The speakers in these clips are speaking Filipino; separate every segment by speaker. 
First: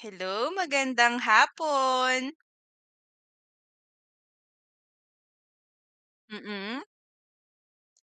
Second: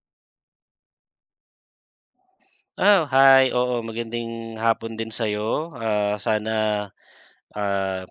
Speaker 1: Hello, magandang hapon.
Speaker 2: Ah, hi. Oo, magandang hapon din sa'yo. Ah, sana,
Speaker 1: Mm.
Speaker 2: ah,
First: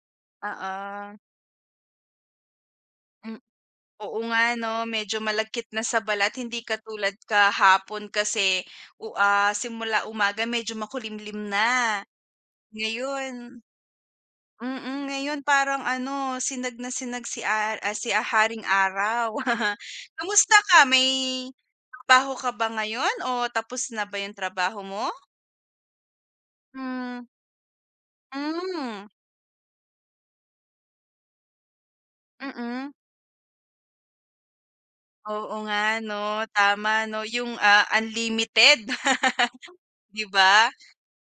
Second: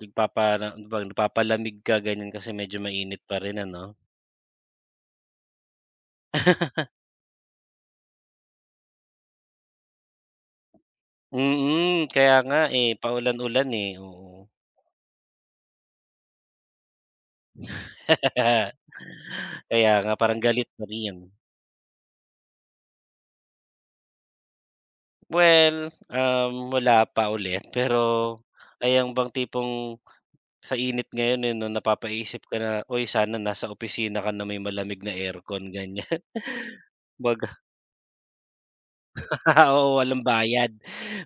Speaker 2: nagpapara ano ba,
Speaker 1: Oo,
Speaker 2: napapalamig ka ganyan kasi medyo mainit pa
Speaker 1: hmm,
Speaker 2: rin ano?
Speaker 1: oo nga 'no, medyo malagkit na sa balat hindi katulad kahapon kasi simula umaga medyo makulimlim na.
Speaker 2: Mm, kaya nga, eh,
Speaker 1: Ngayon
Speaker 2: paulan-ulan, eh, oo.
Speaker 1: ngayon parang ano, sinag na sinag si a ah, si ah, haring araw.
Speaker 2: Kaya nga parang
Speaker 1: Kamusta
Speaker 2: galit
Speaker 1: ka,
Speaker 2: na
Speaker 1: may
Speaker 2: rin.
Speaker 1: trabaho ka ba ngayon o tapos na ba yung trabaho mo?
Speaker 2: Well, wala
Speaker 1: Hmm.
Speaker 2: pa ulit pero
Speaker 1: Hmm, mm.
Speaker 2: ayang bang tipong sa init ngayon, eh, 'no, napapaisip ka na,
Speaker 1: Mm-mm.
Speaker 2: "Uy, sana nasa opisina ka na may malamig na
Speaker 1: Oo
Speaker 2: aircon."
Speaker 1: nga
Speaker 2: Ganyan.
Speaker 1: 'no, tama 'no, yung,
Speaker 2: Baga
Speaker 1: unlimited.
Speaker 2: oo, walang
Speaker 1: 'Di ba?
Speaker 2: bayad.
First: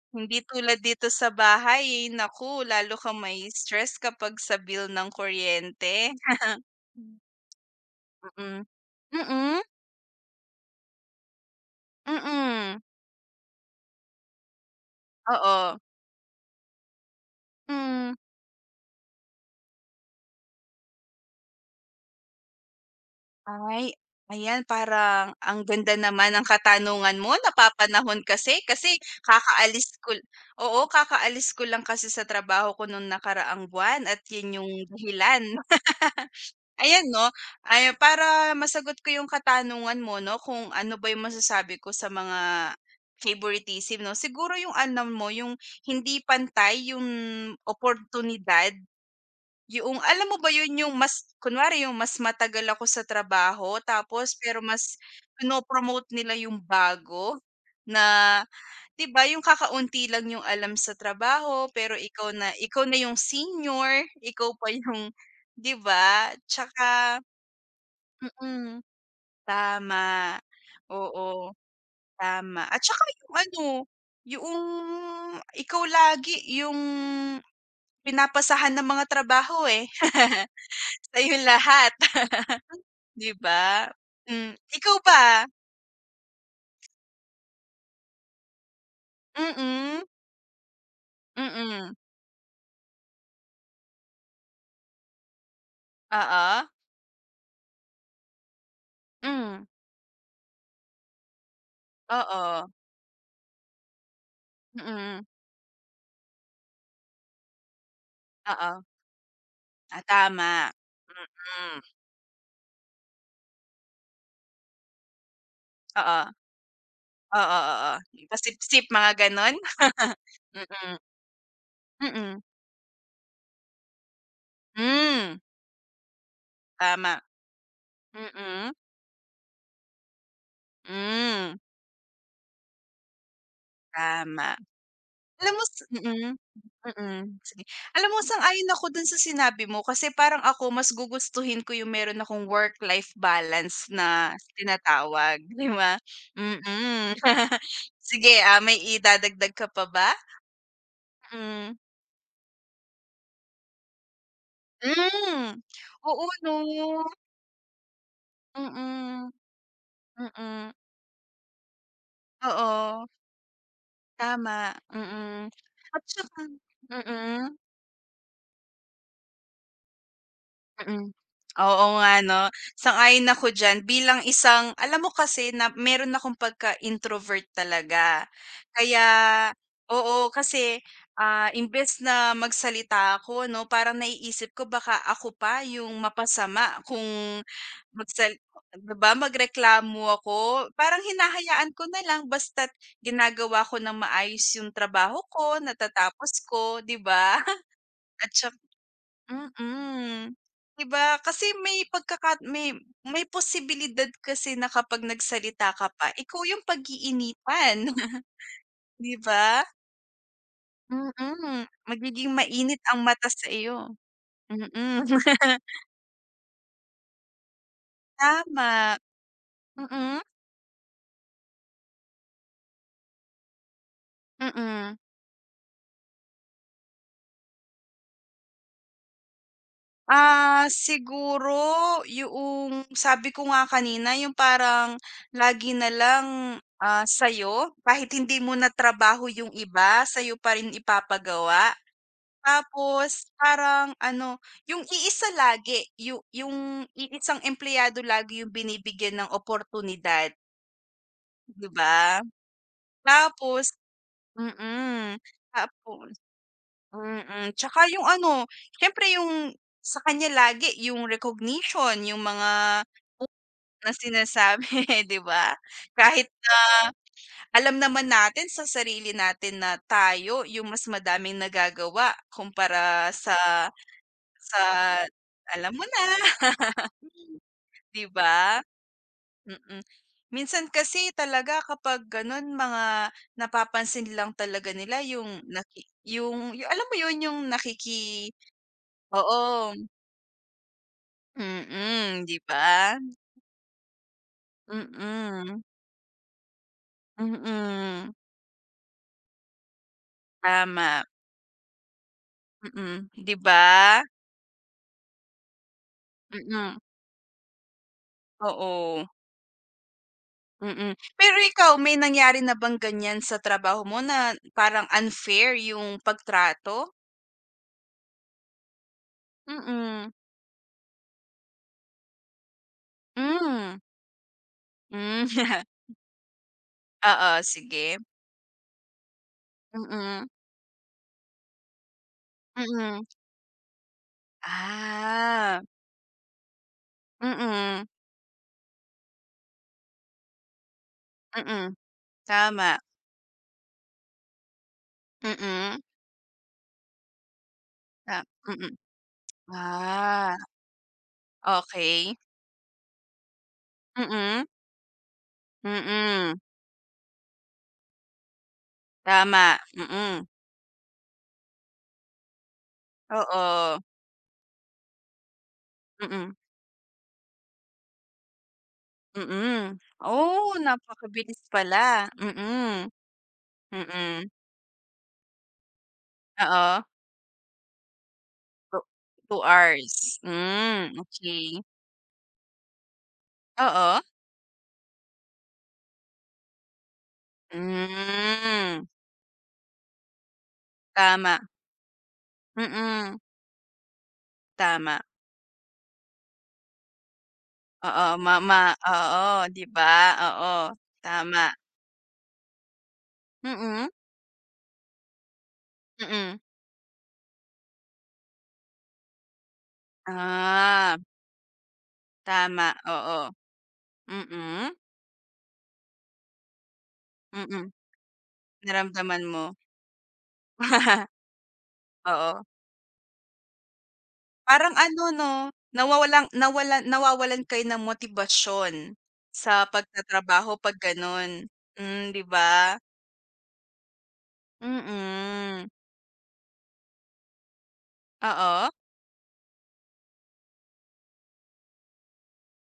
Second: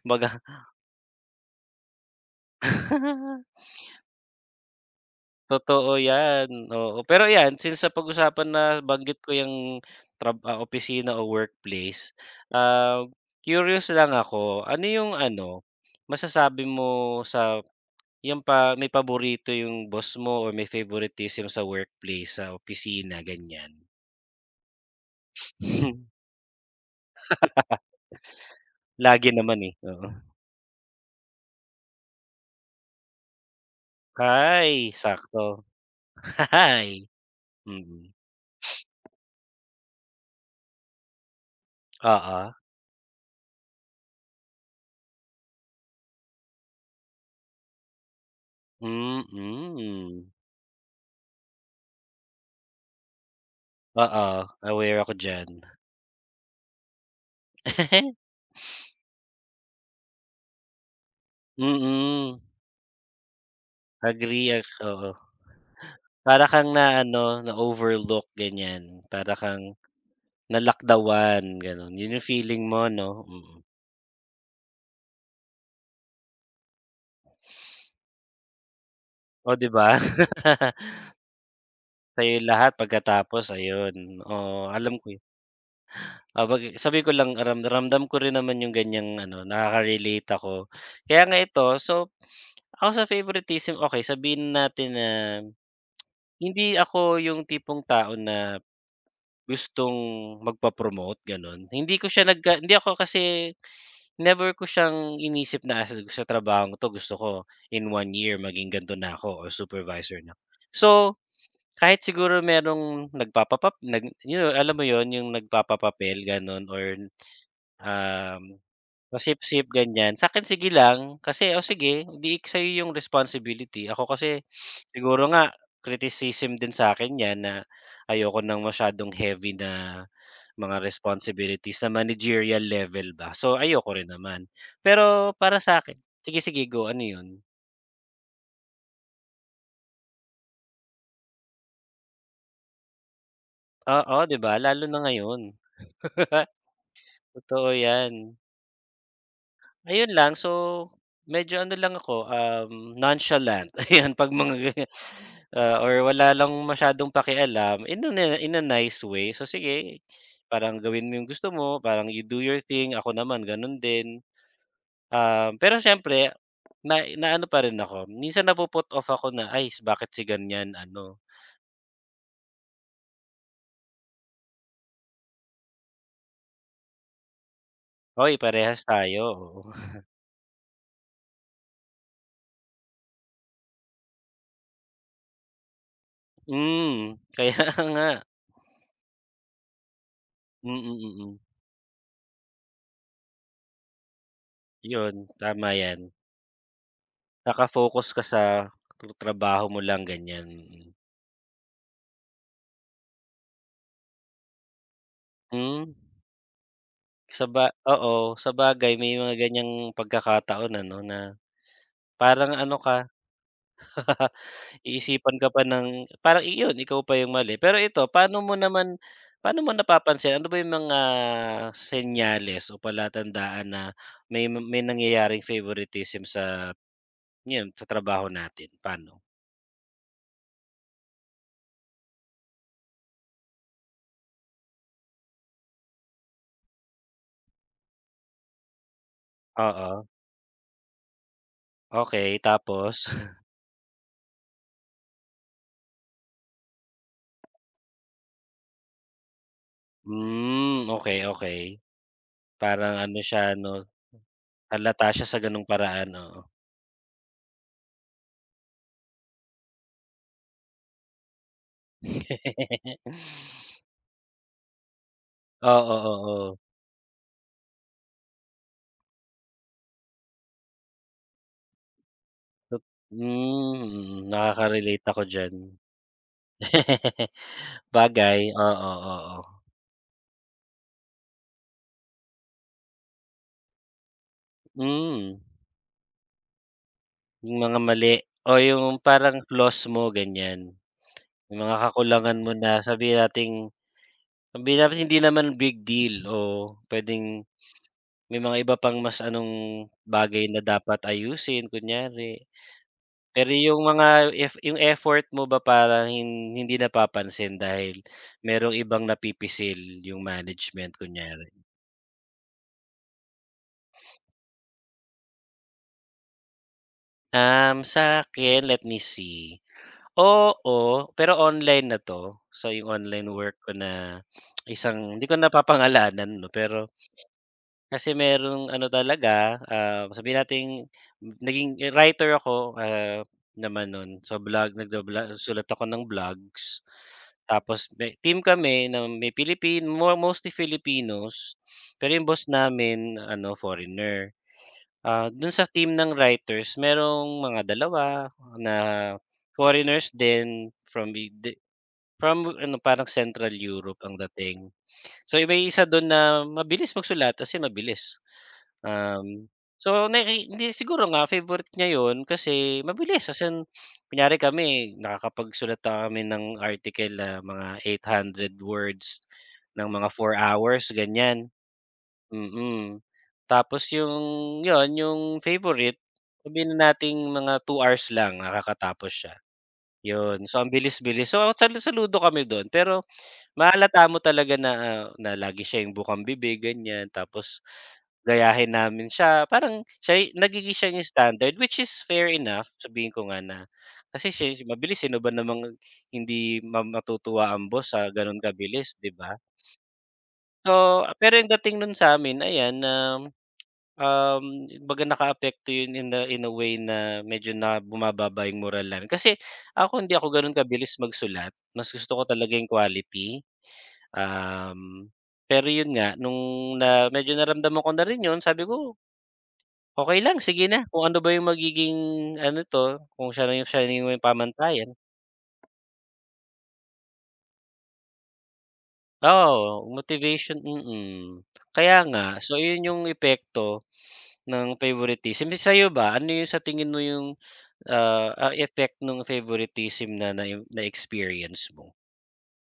Speaker 2: Baga
Speaker 1: Hindi tulad dito sa bahay, naku lalo kang may stress kapag sa bill ng
Speaker 2: Totoo
Speaker 1: kuryente.
Speaker 2: 'yan, oo. Pero 'yan, since sa pag usapan na
Speaker 1: Mm.
Speaker 2: nabanggit ko yung
Speaker 1: Mm,
Speaker 2: opisina o workplace,
Speaker 1: mm,
Speaker 2: ah, curious lang ako, ano 'yung ano,
Speaker 1: oo.
Speaker 2: masasabi mo sa
Speaker 1: Hmm,
Speaker 2: 'yung pa may paborito 'yung boss mo or may favoritism sa workplace, sa opisina, ganiyan?
Speaker 1: ay, Ayan, parang ang ganda naman ng katanungan mo, napapanahon kasi, kasi
Speaker 2: Lagi naman, eh,
Speaker 1: kakaalis
Speaker 2: oo.
Speaker 1: ko oo, kakaalis ko lang kasi sa trabaho ko nung nakaraang buwan, at yun yung
Speaker 2: Ay,
Speaker 1: dahilan.
Speaker 2: sakto. Ay,
Speaker 1: Ayan 'no, ay
Speaker 2: mm.
Speaker 1: para masagot ko yung katanungan mo 'no, kung ano ba yung masasabi ko sa
Speaker 2: Oo.
Speaker 1: mga favoritism 'no. Siguro yung alam mo yung hindi pantay yung oportunidad, yung
Speaker 2: Mm.
Speaker 1: alam mo ba yun yung mas kunwari yung mas matagal ako sa trabaho
Speaker 2: Oo,
Speaker 1: tapos pero mas
Speaker 2: aware ako diyan.
Speaker 1: pinopromote nila yung bago na. 'Di ba yung kakaunti lang yung alam sa trabaho pero
Speaker 2: Mm,
Speaker 1: ikaw na yung senior,
Speaker 2: agree
Speaker 1: ikaw pa
Speaker 2: ak oo.
Speaker 1: yung 'di ba?
Speaker 2: Para kang
Speaker 1: Tsaka
Speaker 2: na-ano, na-overlook
Speaker 1: Mm,
Speaker 2: ganyan, para kang
Speaker 1: tama.
Speaker 2: nalakdawan
Speaker 1: Oo,
Speaker 2: gano'n, 'yun yung
Speaker 1: tama.
Speaker 2: feeling
Speaker 1: At
Speaker 2: mo
Speaker 1: saka
Speaker 2: 'no,
Speaker 1: yung
Speaker 2: mm.
Speaker 1: ano, yung ikaw lagi yung pinapasahan ng mga
Speaker 2: Oh,
Speaker 1: trabaho,
Speaker 2: 'di
Speaker 1: eh.
Speaker 2: ba?
Speaker 1: Sa'yo lahat.
Speaker 2: Sa'yo lahat
Speaker 1: 'Di
Speaker 2: pagkatapos
Speaker 1: ba?
Speaker 2: ayun,
Speaker 1: Hmm,
Speaker 2: oo, alam
Speaker 1: ikaw
Speaker 2: ko
Speaker 1: ba?
Speaker 2: 'yun. Ah, bagi sabi ko lang ramdam ramdam ko rin naman yung ganyang ano,
Speaker 1: Mm,
Speaker 2: nakaka-relate ako. Kaya nga ito,
Speaker 1: mm.
Speaker 2: so ako sa favoritism, okey sabihin natin na
Speaker 1: Oo.
Speaker 2: hindi ako yung tipong tao na
Speaker 1: Hmm,
Speaker 2: gustong magpa-promote gano'n. Hindi ko siya nagka
Speaker 1: oo.
Speaker 2: hindi ako kasi never ko siyang
Speaker 1: Mm,
Speaker 2: inisip na, "Ah, sa trabahong 'to gusto ko in one year maging
Speaker 1: oo.
Speaker 2: ganto na ako or
Speaker 1: Ah,
Speaker 2: supervisor na."
Speaker 1: tama.
Speaker 2: So,
Speaker 1: Mm,
Speaker 2: kahit siguro merong nagpapapa nag alam mo yon yung
Speaker 1: oo.
Speaker 2: nagpapapapel gano'n or
Speaker 1: Oo, oo. Oo.
Speaker 2: Um,
Speaker 1: Pasipsip mga gano'n?
Speaker 2: pasip-sip ganyan. Sa'kin sige
Speaker 1: Mm,
Speaker 2: lang, kasi, "O sige, di
Speaker 1: mm.
Speaker 2: ik- sa'yo yung responsibility." Ako kasi siguro
Speaker 1: Hmm,
Speaker 2: nga criticism din sa'kin
Speaker 1: tama.
Speaker 2: 'yan na ayoko ng
Speaker 1: Mm,
Speaker 2: masyadong heavy na mga
Speaker 1: hmm,
Speaker 2: responsibilities na managerial level ba. So, ayoko rin naman.
Speaker 1: tama.
Speaker 2: Pero
Speaker 1: Alam
Speaker 2: para
Speaker 1: mo sa
Speaker 2: sa'kin,
Speaker 1: mm,
Speaker 2: sige, sige, go, ano
Speaker 1: mm,
Speaker 2: 'yun?
Speaker 1: sige. Alam mo sang-ayon ako dun sa sinabi mo kasi parang ako mas gugustuhin ko yung meron akong work-life balance
Speaker 2: Oo,
Speaker 1: na
Speaker 2: 'di ba, lalo na ngayon.
Speaker 1: tinatawag, 'di ba? Mm.
Speaker 2: Totoo 'yan.
Speaker 1: Sige, ah, may idadagdag ka pa ba?
Speaker 2: Ayun lang. So, medyo ano
Speaker 1: mm
Speaker 2: lang ako, nonchalant ayan 'pag mga ganyan,
Speaker 1: Hmm,
Speaker 2: or
Speaker 1: oo
Speaker 2: wala lang
Speaker 1: 'no?
Speaker 2: masyadong pakialam in a nice
Speaker 1: Mm,
Speaker 2: way. So, sige
Speaker 1: mm.
Speaker 2: parang gawin mo yung gusto mo, parang you do your thing,
Speaker 1: Oo,
Speaker 2: ako naman gano'n din.
Speaker 1: tama, mm.
Speaker 2: Pero
Speaker 1: At
Speaker 2: siyempre
Speaker 1: tsaka
Speaker 2: na naano
Speaker 1: mm.
Speaker 2: pa rin ako, minsan napu-put off ako na, "Ay s- bakit si ganyan
Speaker 1: Mm.
Speaker 2: ano,
Speaker 1: oo nga 'no, sang-ayon ako diyan bilang isang alam mo kasi na meron akong pagka-introvert talaga.
Speaker 2: hoy parehas
Speaker 1: Kaya
Speaker 2: tayo." Oo.
Speaker 1: oo, kasi, ah, imbes na magsalita ako 'no, parang naiisip ko baka ako pa yung mapasama kung
Speaker 2: Hmm, kaya nga.
Speaker 1: magsal 'di ba magreklamo ako.
Speaker 2: Mm,
Speaker 1: Parang
Speaker 2: mm. Mm,
Speaker 1: hinahayaan ko na lang basta't ginagawa ko ng maayos yung trabaho
Speaker 2: yun,
Speaker 1: ko,
Speaker 2: tama yan.
Speaker 1: natatapos ko, 'di ba?
Speaker 2: Naka-focus ka
Speaker 1: At
Speaker 2: sa trabaho mo lang
Speaker 1: Mm.
Speaker 2: ganyan,
Speaker 1: 'Di
Speaker 2: mm.
Speaker 1: ba kasi may pagkaka may may posibilidad kasi na kapag nagsalita ka
Speaker 2: Hmm,
Speaker 1: pa, ikaw yung
Speaker 2: saba
Speaker 1: pag-iinitan,
Speaker 2: oo, sabagay may
Speaker 1: 'di
Speaker 2: mga
Speaker 1: ba?
Speaker 2: ganyang pagkakataon ano na
Speaker 1: Mm, magiging
Speaker 2: parang ano
Speaker 1: mainit
Speaker 2: ka,
Speaker 1: ang mata sa iyo. Mm.
Speaker 2: iisipan ka pa ng parang iyon ikaw pa yung mali. Pero ito,
Speaker 1: Tama.
Speaker 2: paano mo
Speaker 1: Mm,
Speaker 2: napapansin ano ba yung mga senyales o palatandaan na may
Speaker 1: mm.
Speaker 2: nangyayaring favoritism sa yun sa trabaho natin, paano?
Speaker 1: Ah, siguro yung sabi ko nga kanina yung parang lagi na lang, ah, sa'yo kahit hindi mo na trabaho yung iba,
Speaker 2: Oo,
Speaker 1: sa'yo pa rin ipapagawa.
Speaker 2: okay tapos?
Speaker 1: Tapos parang ano, yung iisa lagi, yung iisang empleyado lagi yung binibigyan ng oportunidad,
Speaker 2: Hmm, okay okay.
Speaker 1: 'di ba?
Speaker 2: Parang ano siya 'no.
Speaker 1: Tapos
Speaker 2: Halata
Speaker 1: mm,
Speaker 2: siya sa gano'ng
Speaker 1: tapos
Speaker 2: paraan, oo.
Speaker 1: tsaka yung ano, siyempre yung sa kanya lagi yung recognition, yung mga na sinasabi, 'di ba?
Speaker 2: Oo,
Speaker 1: Kahit
Speaker 2: oo.
Speaker 1: na alam naman natin sa sarili natin na tayo yung mas madaming nagagawa
Speaker 2: Tot
Speaker 1: kumpara
Speaker 2: hmm, mm,
Speaker 1: sa
Speaker 2: nakaka-relate ako diyan.
Speaker 1: alam mo na, 'di
Speaker 2: Bagay,
Speaker 1: ba?
Speaker 2: oo, oo.
Speaker 1: Mm. Minsan kasi talaga kapag gano'n mga napapansin lang talaga nila
Speaker 2: Hmm,
Speaker 1: yung alam mo 'yun, yung
Speaker 2: yung mga mali
Speaker 1: nakiki
Speaker 2: o yung parang
Speaker 1: oo,
Speaker 2: flaws mo ganyan, yung mga
Speaker 1: mm, 'di
Speaker 2: kakulangan mo na
Speaker 1: ba?
Speaker 2: sabihin natin hindi naman
Speaker 1: Mm,
Speaker 2: big deal o pwedeng
Speaker 1: mm.
Speaker 2: may mga iba pang mas anong bagay na dapat
Speaker 1: Tama,
Speaker 2: ayusin kunyari.
Speaker 1: mm, 'di
Speaker 2: Pero
Speaker 1: ba?
Speaker 2: yung mga yung effort mo ba parang hindi
Speaker 1: Mm,
Speaker 2: napapansin dahil merong
Speaker 1: oo,
Speaker 2: ibang napipisil yung
Speaker 1: mm.
Speaker 2: management
Speaker 1: Pero
Speaker 2: kunyari?
Speaker 1: ikaw may nangyari na bang ganiyan sa trabaho mo na parang unfair yung pagtrato?
Speaker 2: Sa'kin, let me see.
Speaker 1: Mm,
Speaker 2: Oo, pero online na 'to. So, yung online work ko
Speaker 1: hmm.
Speaker 2: na isang hindi
Speaker 1: Hmm,
Speaker 2: ko napapangalanan 'no, pero
Speaker 1: oo, sige.
Speaker 2: kasi merong ano talaga,
Speaker 1: Mm,
Speaker 2: sabihin nating naging writer ako,
Speaker 1: mm.
Speaker 2: naman nun. Sa vlog, nagba-vlog
Speaker 1: Ah,
Speaker 2: sulat ako ng vlogs.
Speaker 1: mm,
Speaker 2: Tapos may team kami na may Pilipin more mostly Filipinos,
Speaker 1: mm,
Speaker 2: pero yung boss
Speaker 1: tama.
Speaker 2: namin ano foreigner. Ah, dun sa
Speaker 1: Mm,
Speaker 2: team ng writers merong mga
Speaker 1: ta
Speaker 2: dalawa
Speaker 1: mm.
Speaker 2: na foreigners
Speaker 1: Ah,
Speaker 2: din from i di
Speaker 1: okay.
Speaker 2: from ano, parang Central Europe ang
Speaker 1: Mm,
Speaker 2: dating. So may isa don
Speaker 1: mm,
Speaker 2: na mabilis magsulat as in mabilis. Um,
Speaker 1: tama.
Speaker 2: so hindi siguro nga favorite niya yun kasi mabilis as in
Speaker 1: Oo.
Speaker 2: kunyari kami nakakapagsulat na kami
Speaker 1: Mm,
Speaker 2: ng article na mga 800 words
Speaker 1: mm.
Speaker 2: ng mga four
Speaker 1: Oh,
Speaker 2: hours
Speaker 1: napakabilis
Speaker 2: ganyan,
Speaker 1: pala. Mm,
Speaker 2: mm. Tapos
Speaker 1: mm.
Speaker 2: yung favorite sabihin
Speaker 1: Oo,
Speaker 2: na nating mga 2 hours lang
Speaker 1: two
Speaker 2: nakakatapos siya,
Speaker 1: 2 hours.
Speaker 2: yun. So ang
Speaker 1: Hmm,
Speaker 2: bilis-bilis. So
Speaker 1: okay
Speaker 2: saludo kami don pero
Speaker 1: Oo.
Speaker 2: mahalata mo talaga na, na lagi siya yung bukambibig ganyan tapos gayahin
Speaker 1: Hmm,
Speaker 2: namin siya parang nagiging siya yung
Speaker 1: tama.
Speaker 2: standard which is fair enough sabihin
Speaker 1: Mm,
Speaker 2: ko nga na kasi siya yung
Speaker 1: tama.
Speaker 2: mabilis sino ba namang hindi matutuwa ang boss sa gano'n kabilis 'di ba?
Speaker 1: 'Di ba? Oo,
Speaker 2: So pero
Speaker 1: tama.
Speaker 2: yung dating nun sa'min ayan na.
Speaker 1: Mm,
Speaker 2: Kumbaga nakaapekto yun in a
Speaker 1: mm.
Speaker 2: in a way na medyo na bumababa yung moral namin. Kasi ako hindi ako gano'n kabilis
Speaker 1: Ah,
Speaker 2: magsulat, mas gusto ko talaga
Speaker 1: tama,
Speaker 2: yung
Speaker 1: oo.
Speaker 2: quality.
Speaker 1: Mm,
Speaker 2: Um, Pero yun nga nung na medyo
Speaker 1: mm.
Speaker 2: naramdaman ko na rin yun sabi ko,
Speaker 1: Naramdaman mo.
Speaker 2: okay lang sige na kung ano ba yung magiging
Speaker 1: Oo,
Speaker 2: ano 'to, kung siya na yung may
Speaker 1: parang
Speaker 2: pamantayan."
Speaker 1: ano 'no, nawawalan kayo ng motibasyon sa
Speaker 2: Oo, motivation
Speaker 1: pagtatrabaho 'pag
Speaker 2: mm.
Speaker 1: gano'n.
Speaker 2: Kaya
Speaker 1: Hmm, 'di
Speaker 2: nga, so
Speaker 1: ba?
Speaker 2: yun yung epekto ng favoritism. Eh,
Speaker 1: Mm,
Speaker 2: sa'yo ba, ano yung sa tingin mo ang
Speaker 1: oo.
Speaker 2: effect nung favoritism na na na-experience mo.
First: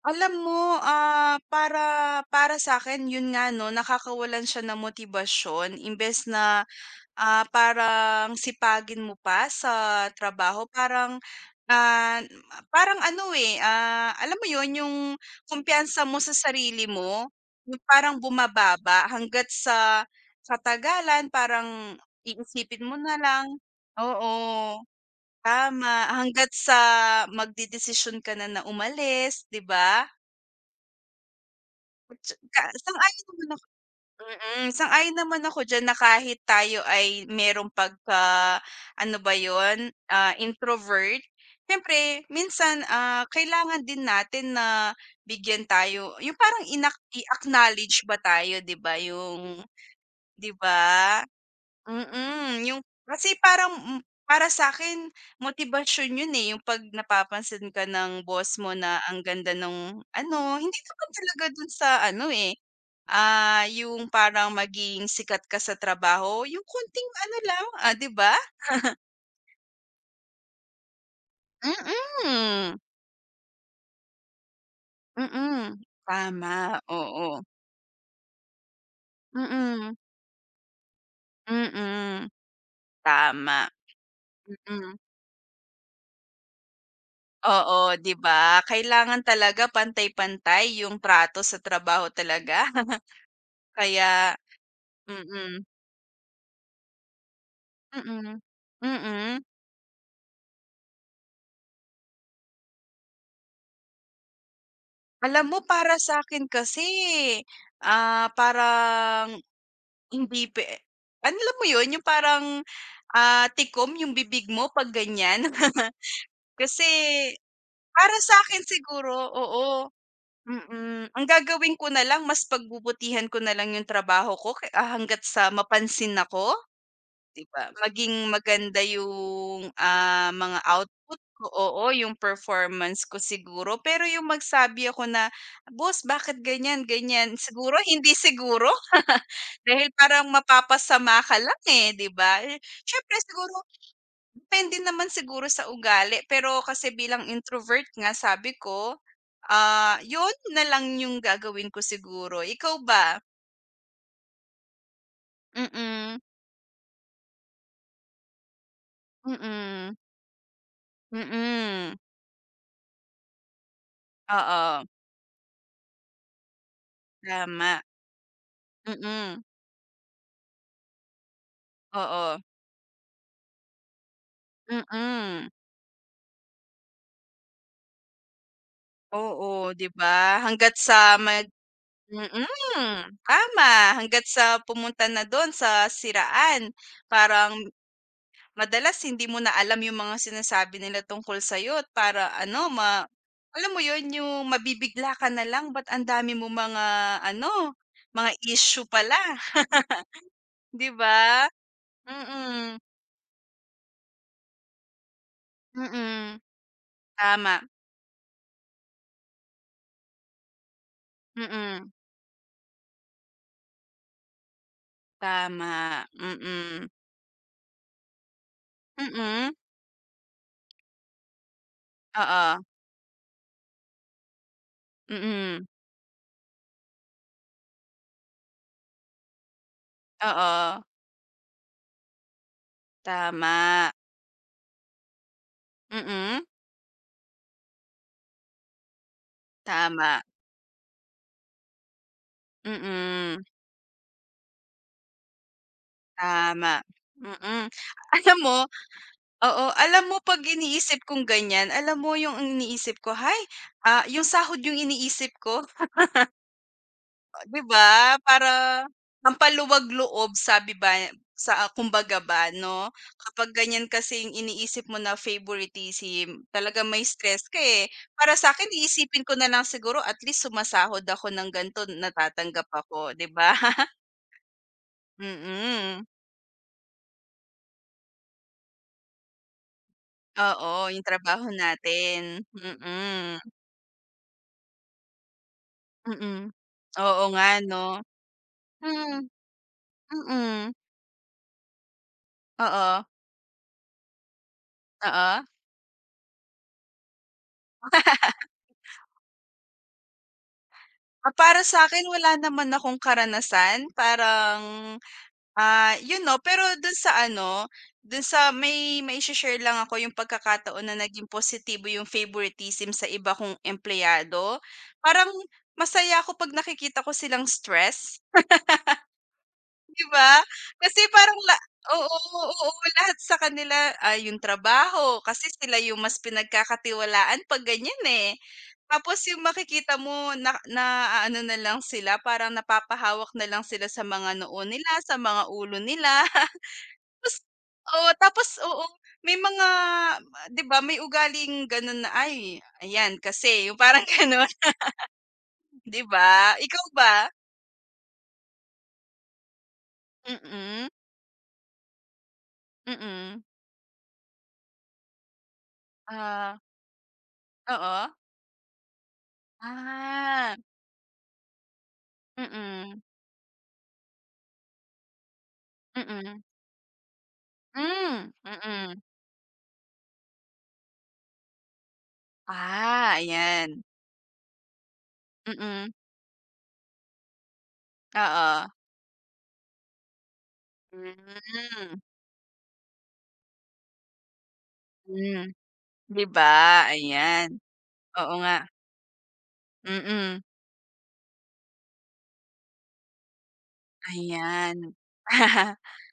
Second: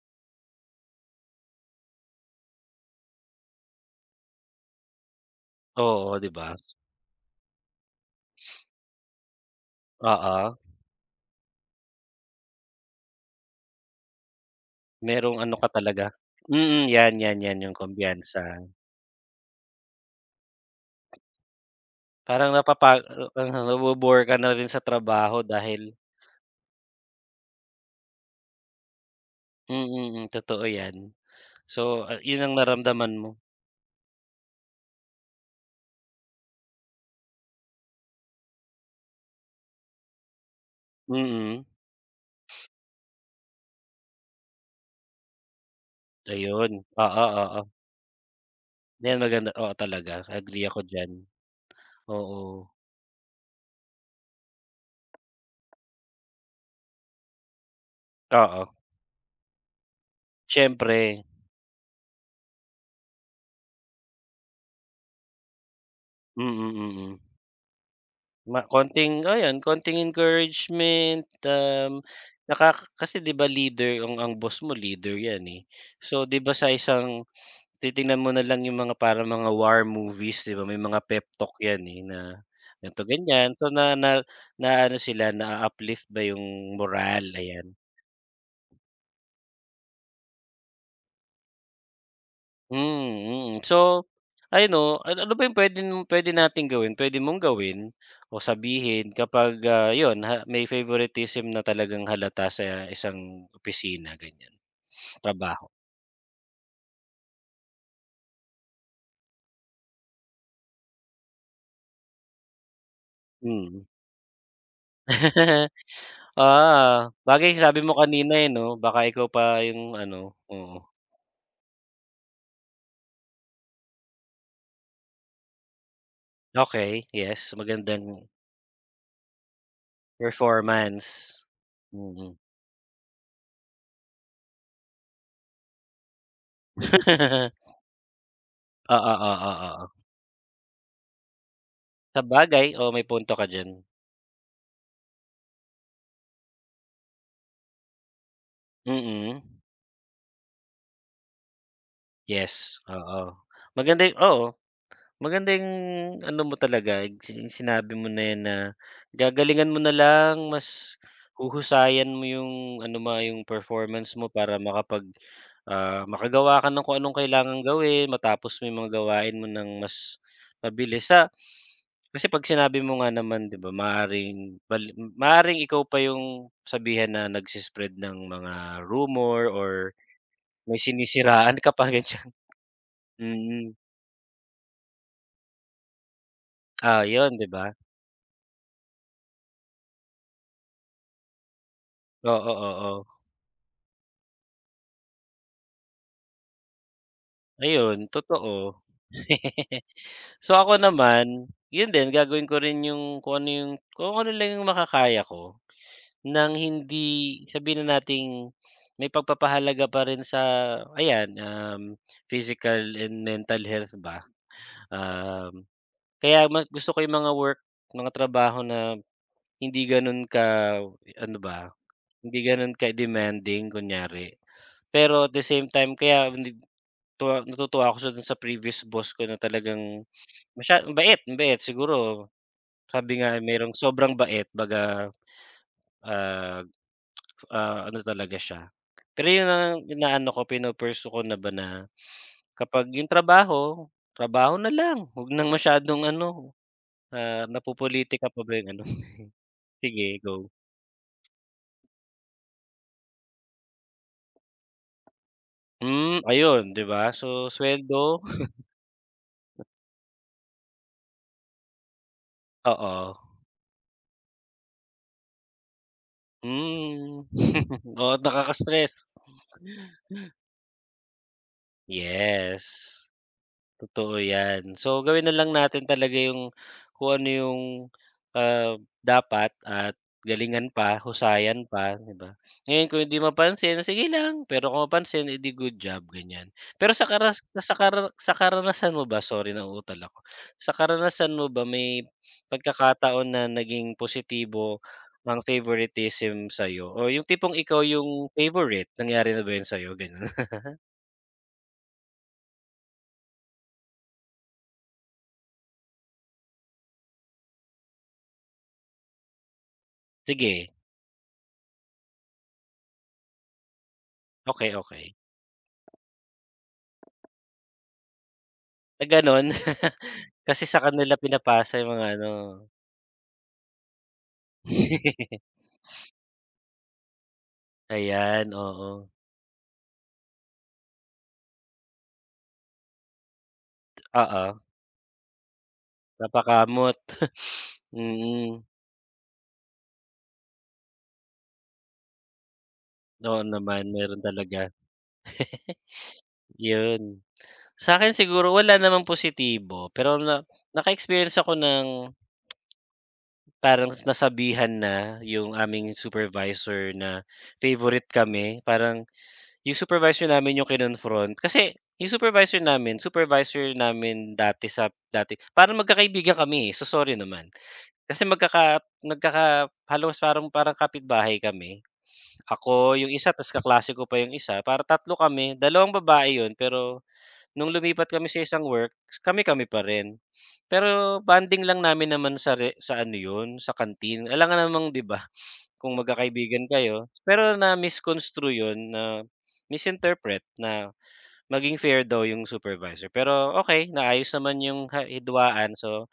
Speaker 1: Alam mo, ah, para para sa akin 'yun nga 'no, nakakawalan siya ng motibasyon
Speaker 2: Oo,
Speaker 1: imbes
Speaker 2: 'di ba?
Speaker 1: na Ah, parang sipagin mo pa sa
Speaker 2: Oo,
Speaker 1: trabaho parang, ah, parang ano, eh, ah, alam mo yon yung
Speaker 2: merong ano ka talaga
Speaker 1: kumpiyansa mo sa
Speaker 2: mm,
Speaker 1: sarili
Speaker 2: 'yan,
Speaker 1: mo,
Speaker 2: 'yan, 'yan
Speaker 1: yung
Speaker 2: yung
Speaker 1: parang
Speaker 2: kumpiyansa.
Speaker 1: bumababa hangga't sa katagalan parang
Speaker 2: Parang
Speaker 1: iisipin
Speaker 2: napapa
Speaker 1: mo na lang
Speaker 2: nabo-bore ka na rin
Speaker 1: oo,
Speaker 2: sa trabaho dahil
Speaker 1: tama, hangga't sa magdedesisyon ka na na umalis, 'di
Speaker 2: mm,
Speaker 1: ba?
Speaker 2: mm, mm totoo 'yan. So,
Speaker 1: Tsa-
Speaker 2: 'yun ang
Speaker 1: Ka
Speaker 2: naramdaman
Speaker 1: sang-ayon
Speaker 2: mo.
Speaker 1: naman Mm, sang-ayon naman ako diyan na kahit tayo ay merong pagka ano ba 'yun, ah, introvert,
Speaker 2: Mm,
Speaker 1: siyempre minsan, ah, kailangan din natin na bigyan tayo yung parang
Speaker 2: ayun.
Speaker 1: inak
Speaker 2: Oo, oo.
Speaker 1: i-acknowledge ba tayo 'di ba
Speaker 2: 'Yan maganda
Speaker 1: yung
Speaker 2: oo, talaga
Speaker 1: 'di
Speaker 2: agree ako diyan.
Speaker 1: ba? Mm,
Speaker 2: Oo.
Speaker 1: mm yung kasi parang mm, para sa akin motibasyon 'yun, eh, yung 'pag napapansin ka ng boss
Speaker 2: Oo,
Speaker 1: mo na ang ganda nung ano, hindi naman
Speaker 2: siyempre.
Speaker 1: talaga dun sa ano, eh Ah, yung parang maging sikat ka sa
Speaker 2: Mm,
Speaker 1: trabaho, yung
Speaker 2: mm.
Speaker 1: konting
Speaker 2: Mm. Mm.
Speaker 1: ano lang, ah, 'di ba?
Speaker 2: Konting ayan, konting encouragement,
Speaker 1: Mm,
Speaker 2: nakaka kasi 'di ba leader ang boss mo leader 'yan, eh.
Speaker 1: mm.
Speaker 2: So 'di ba
Speaker 1: Tama,
Speaker 2: sa isang
Speaker 1: oo.
Speaker 2: titingnan mo na lang yung mga parang mga war
Speaker 1: Mm,
Speaker 2: movies 'di ba, may mga pep talk 'yan, eh, na
Speaker 1: mm.
Speaker 2: ganito, ganyan. So
Speaker 1: Tama,
Speaker 2: na na na
Speaker 1: mm.
Speaker 2: ano sila, na uplift ba yung moral ayan.
Speaker 1: Oo, 'di ba? Kailangan talaga pantay-pantay yung trato sa trabaho talaga.
Speaker 2: Hmm, mm. So,
Speaker 1: Kaya
Speaker 2: ayun 'no, ano ano ba yung
Speaker 1: mm,
Speaker 2: puwede puwede nating gawin, puwede mong gawin o
Speaker 1: mm,
Speaker 2: sabihin
Speaker 1: mm.
Speaker 2: kapag, yun ha may favoritism na talagang halata sa isang opisina, ganyan,
Speaker 1: Alam mo
Speaker 2: trabaho?
Speaker 1: para sa akin kasi, ah, parang hindi pe ano, alam mo 'yun, yung parang, ah,
Speaker 2: Mm.
Speaker 1: tikom yung bibig mo 'pag ganiyan. Kasi
Speaker 2: Ah, bagay sabi mo
Speaker 1: para
Speaker 2: kanina, eh,
Speaker 1: sa'kin
Speaker 2: 'no, baka
Speaker 1: siguro
Speaker 2: ikaw pa
Speaker 1: oo,
Speaker 2: yung ano, oo.
Speaker 1: mm. Ang gagawin ko na lang mas pagbubutihan ko na lang yung trabaho ko ke ah, hangga't sa mapansin ako.
Speaker 2: Okey, yes,
Speaker 1: 'Di ba,
Speaker 2: magandang
Speaker 1: maging maganda yung, ah, mga output
Speaker 2: performance.
Speaker 1: ko, oo, yung
Speaker 2: Mm.
Speaker 1: performance ko siguro. Pero yung magsabi ako na, "Boss bakit ganyan, ganyan?" Siguro hindi siguro.
Speaker 2: Oo, oo, oo.
Speaker 1: Dahil
Speaker 2: Oo.
Speaker 1: parang mapapasama ka lang, eh, 'di
Speaker 2: Sa
Speaker 1: ba? Eh,
Speaker 2: bagay oo, may
Speaker 1: siyempre
Speaker 2: punto ka
Speaker 1: siguro
Speaker 2: diyan.
Speaker 1: depende naman siguro sa ugali. Pero kasi bilang introvert nga sabi ko,
Speaker 2: Mm.
Speaker 1: ah, yun na lang yung gagawin ko siguro. Ikaw
Speaker 2: Yes,
Speaker 1: ba?
Speaker 2: oo. Maganda oo, maganda yung
Speaker 1: Mm,
Speaker 2: ano mo talaga sinabi mo na yan na
Speaker 1: mm,
Speaker 2: gagalingan mo na
Speaker 1: mm,
Speaker 2: lang mas
Speaker 1: mm
Speaker 2: huhusayan mo yung ano yung performance mo para
Speaker 1: oo,
Speaker 2: makagawa ka ng kung anong kailangang
Speaker 1: tama.
Speaker 2: gawin matapos mo yung mga gawain
Speaker 1: Mm,
Speaker 2: mo ng mas mabilis sa kasi
Speaker 1: oo.
Speaker 2: 'pag sinabi mo nga naman 'di ba maaaring
Speaker 1: Mm,
Speaker 2: maaaring ikaw pa yung sabihan na nagse-spread ng mga rumor
Speaker 1: oo, 'di
Speaker 2: or
Speaker 1: ba? Hangga't
Speaker 2: may
Speaker 1: sa
Speaker 2: sinisiraan ka pa, ganyan. Mm.
Speaker 1: tama. Hangga't sa pumunta na do'n sa siraan.
Speaker 2: Ah, yun 'di
Speaker 1: Parang
Speaker 2: ba?
Speaker 1: madalas hindi mo na alam yung mga sinasabi nila tungkol sa'yo at para
Speaker 2: Oo,
Speaker 1: ano, ma
Speaker 2: oo.
Speaker 1: alam mo yun, yung mabibigla ka na lang, ba't ang dami mong mga ano,
Speaker 2: Ayun,
Speaker 1: mga
Speaker 2: totoo.
Speaker 1: issue pala,
Speaker 2: So, ako
Speaker 1: 'di ba?
Speaker 2: naman, yun din gagawin ko
Speaker 1: Mm,
Speaker 2: rin yung kung ano lang yung makakaya ko
Speaker 1: mm,
Speaker 2: nang hindi
Speaker 1: tama.
Speaker 2: sabihin na nating may pagpapahalaga pa rin sa ayan,
Speaker 1: Mm,
Speaker 2: physical and mental health ba. Um,
Speaker 1: tama.
Speaker 2: Kaya gusto ko yung mga work, mga trabaho na
Speaker 1: Mm,
Speaker 2: hindi ganun ka ano ba, hindi
Speaker 1: oo.
Speaker 2: ganun ka-demanding kunyari. Pero at the
Speaker 1: Mm,
Speaker 2: same time kaya natutuwa ako sa dun sa previous boss ko na talagang
Speaker 1: oo,
Speaker 2: mabait, mabait siguro sabi nga merong
Speaker 1: tama.
Speaker 2: sobrang bait baga,
Speaker 1: Mm,
Speaker 2: ah, ano talaga siya. Pero yun ang
Speaker 1: tama.
Speaker 2: inaano ko pinu-pursue ko na ba na kapag yung
Speaker 1: Mm,
Speaker 2: trabaho, trabaho na lang wag ng masyadong ano,
Speaker 1: tama. Mm.
Speaker 2: napopulitika
Speaker 1: Alam
Speaker 2: pa ba
Speaker 1: mo
Speaker 2: yung ano?
Speaker 1: oo, alam mo
Speaker 2: Sige
Speaker 1: 'pag
Speaker 2: go.
Speaker 1: iniisip kong ganyan, alam mo yung iniisip ko, "Hay, ah, yung sahod yung iniisip ko."
Speaker 2: Hmm, ayun 'di ba? So
Speaker 1: 'Di ba,
Speaker 2: sweldo
Speaker 1: para pampaluwag loob sabi ba sa kumbaga ba 'no?
Speaker 2: oo.
Speaker 1: Kapag ganyan kasing iniisip mo na favoritism, talaga may
Speaker 2: Hmm.
Speaker 1: stress ka, eh.
Speaker 2: Oo
Speaker 1: Para sa akin
Speaker 2: nakaka-stress.
Speaker 1: iisipin ko na lang siguro at least sumasahod ako ng ganito,
Speaker 2: Yes.
Speaker 1: natatanggap ako, 'di ba?
Speaker 2: Totoo yan. So, gawin na lang natin
Speaker 1: Mm.
Speaker 2: talaga yung kung ano yung, ah, dapat at galingan
Speaker 1: Oo,
Speaker 2: pa,
Speaker 1: yung trabaho
Speaker 2: husayan pa, 'di ba?
Speaker 1: natin.
Speaker 2: Ngayon kung hindi mapansin, sige lang, pero kung mapansin, eh, good job,
Speaker 1: Mm.
Speaker 2: ganyan. Pero
Speaker 1: Oo nga 'no?
Speaker 2: sa karanasan
Speaker 1: Hmm,
Speaker 2: mo
Speaker 1: mm.
Speaker 2: ba, sorry nauutal ako.
Speaker 1: Mm-mm.
Speaker 2: Sa karanasan mo ba may
Speaker 1: Oo,
Speaker 2: pagkakataon na naging positibo
Speaker 1: oo.
Speaker 2: ang favoritism sa'yo o yung tipong ikaw yung favorite, nangyari na ba yun sa'yo, ganun?
Speaker 1: Ah, para sa sa'kin wala naman akong karanasan, parang Ah, yun 'no, pero dun sa ano, dun sa may maishe-share lang ako yung
Speaker 2: Sige,
Speaker 1: pagkakataon na naging positibo yung favoritism sa iba kong empleyado.
Speaker 2: okay okay.
Speaker 1: Parang masaya ako 'pag nakikita ko silang stress,
Speaker 2: Sa ganun?
Speaker 1: 'di ba?
Speaker 2: Kasi sa
Speaker 1: Kasi
Speaker 2: kanila
Speaker 1: parang la
Speaker 2: pinapasa yung
Speaker 1: oo,
Speaker 2: mga ano.
Speaker 1: oo, oo, lahat sa kanila, ah, yung trabaho kasi sila yung mas pinagkakatiwalaan 'pag ganyan, eh.
Speaker 2: Ayan, oo.
Speaker 1: Tapos yung makikita mo na na ano na lang sila, parang napapahawak na lang sila sa mga noo
Speaker 2: Oo,
Speaker 1: nila, sa mga ulo nila.
Speaker 2: napakamot.
Speaker 1: Tapos
Speaker 2: Mm,
Speaker 1: oo, may mga ah, 'di ba may ugaling gano'n na, "Ay, ayan
Speaker 2: oo
Speaker 1: kasi," yung
Speaker 2: naman
Speaker 1: parang
Speaker 2: meron
Speaker 1: gano'n,
Speaker 2: talaga,
Speaker 1: 'di ba? Ikaw ba?
Speaker 2: yun. Sa akin siguro wala namang positibo, pero na
Speaker 1: Mm,
Speaker 2: naka-experience ako ng
Speaker 1: mm.
Speaker 2: parang nasabihan na yung aming
Speaker 1: Ah,
Speaker 2: supervisor na favorite
Speaker 1: oo?
Speaker 2: kami. Parang yung supervisor
Speaker 1: Ah.
Speaker 2: namin yung kinonfront kasi yung
Speaker 1: Mm, mm.
Speaker 2: supervisor namin dati sa dati parang magkakaibigan
Speaker 1: Hmm,
Speaker 2: kami, eh, so sorry naman. Kasi
Speaker 1: mm. mm-mm.
Speaker 2: nagkaka halos parang parang kapitbahay kami. Ako yung
Speaker 1: Ah,
Speaker 2: isa tapos
Speaker 1: ayan.
Speaker 2: kaklase ko pa yung isa, para tatlo kami,
Speaker 1: Mm.
Speaker 2: dalawang babae yun pero nung lumipat kami sa isang
Speaker 1: Oo.
Speaker 2: work, kami-kami pa rin. Pero banding lang
Speaker 1: Hmm.
Speaker 2: namin naman sa ano yun, sa canteen. Alangan namang 'di ba
Speaker 1: Hmm,
Speaker 2: kung
Speaker 1: 'di ba?
Speaker 2: magkakaibigan kayo.
Speaker 1: Ayan,
Speaker 2: Pero
Speaker 1: oo
Speaker 2: na-misconstrue
Speaker 1: nga.
Speaker 2: yun, na
Speaker 1: Mm.
Speaker 2: misinterpret na. Maging fair daw yung supervisor, pero okay naayos naman
Speaker 1: Ayan.
Speaker 2: yung hidwaan so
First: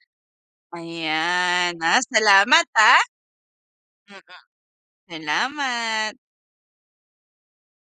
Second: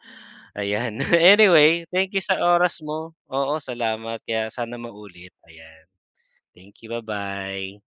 Speaker 2: ayan.
Speaker 1: Ayan,
Speaker 2: Anyway,
Speaker 1: ah,
Speaker 2: thank you sa
Speaker 1: salamat,
Speaker 2: oras
Speaker 1: ah.
Speaker 2: mo. Oo, salamat kaya sana maulit, ayan.
Speaker 1: Salamat.
Speaker 2: Thank you, bye bye.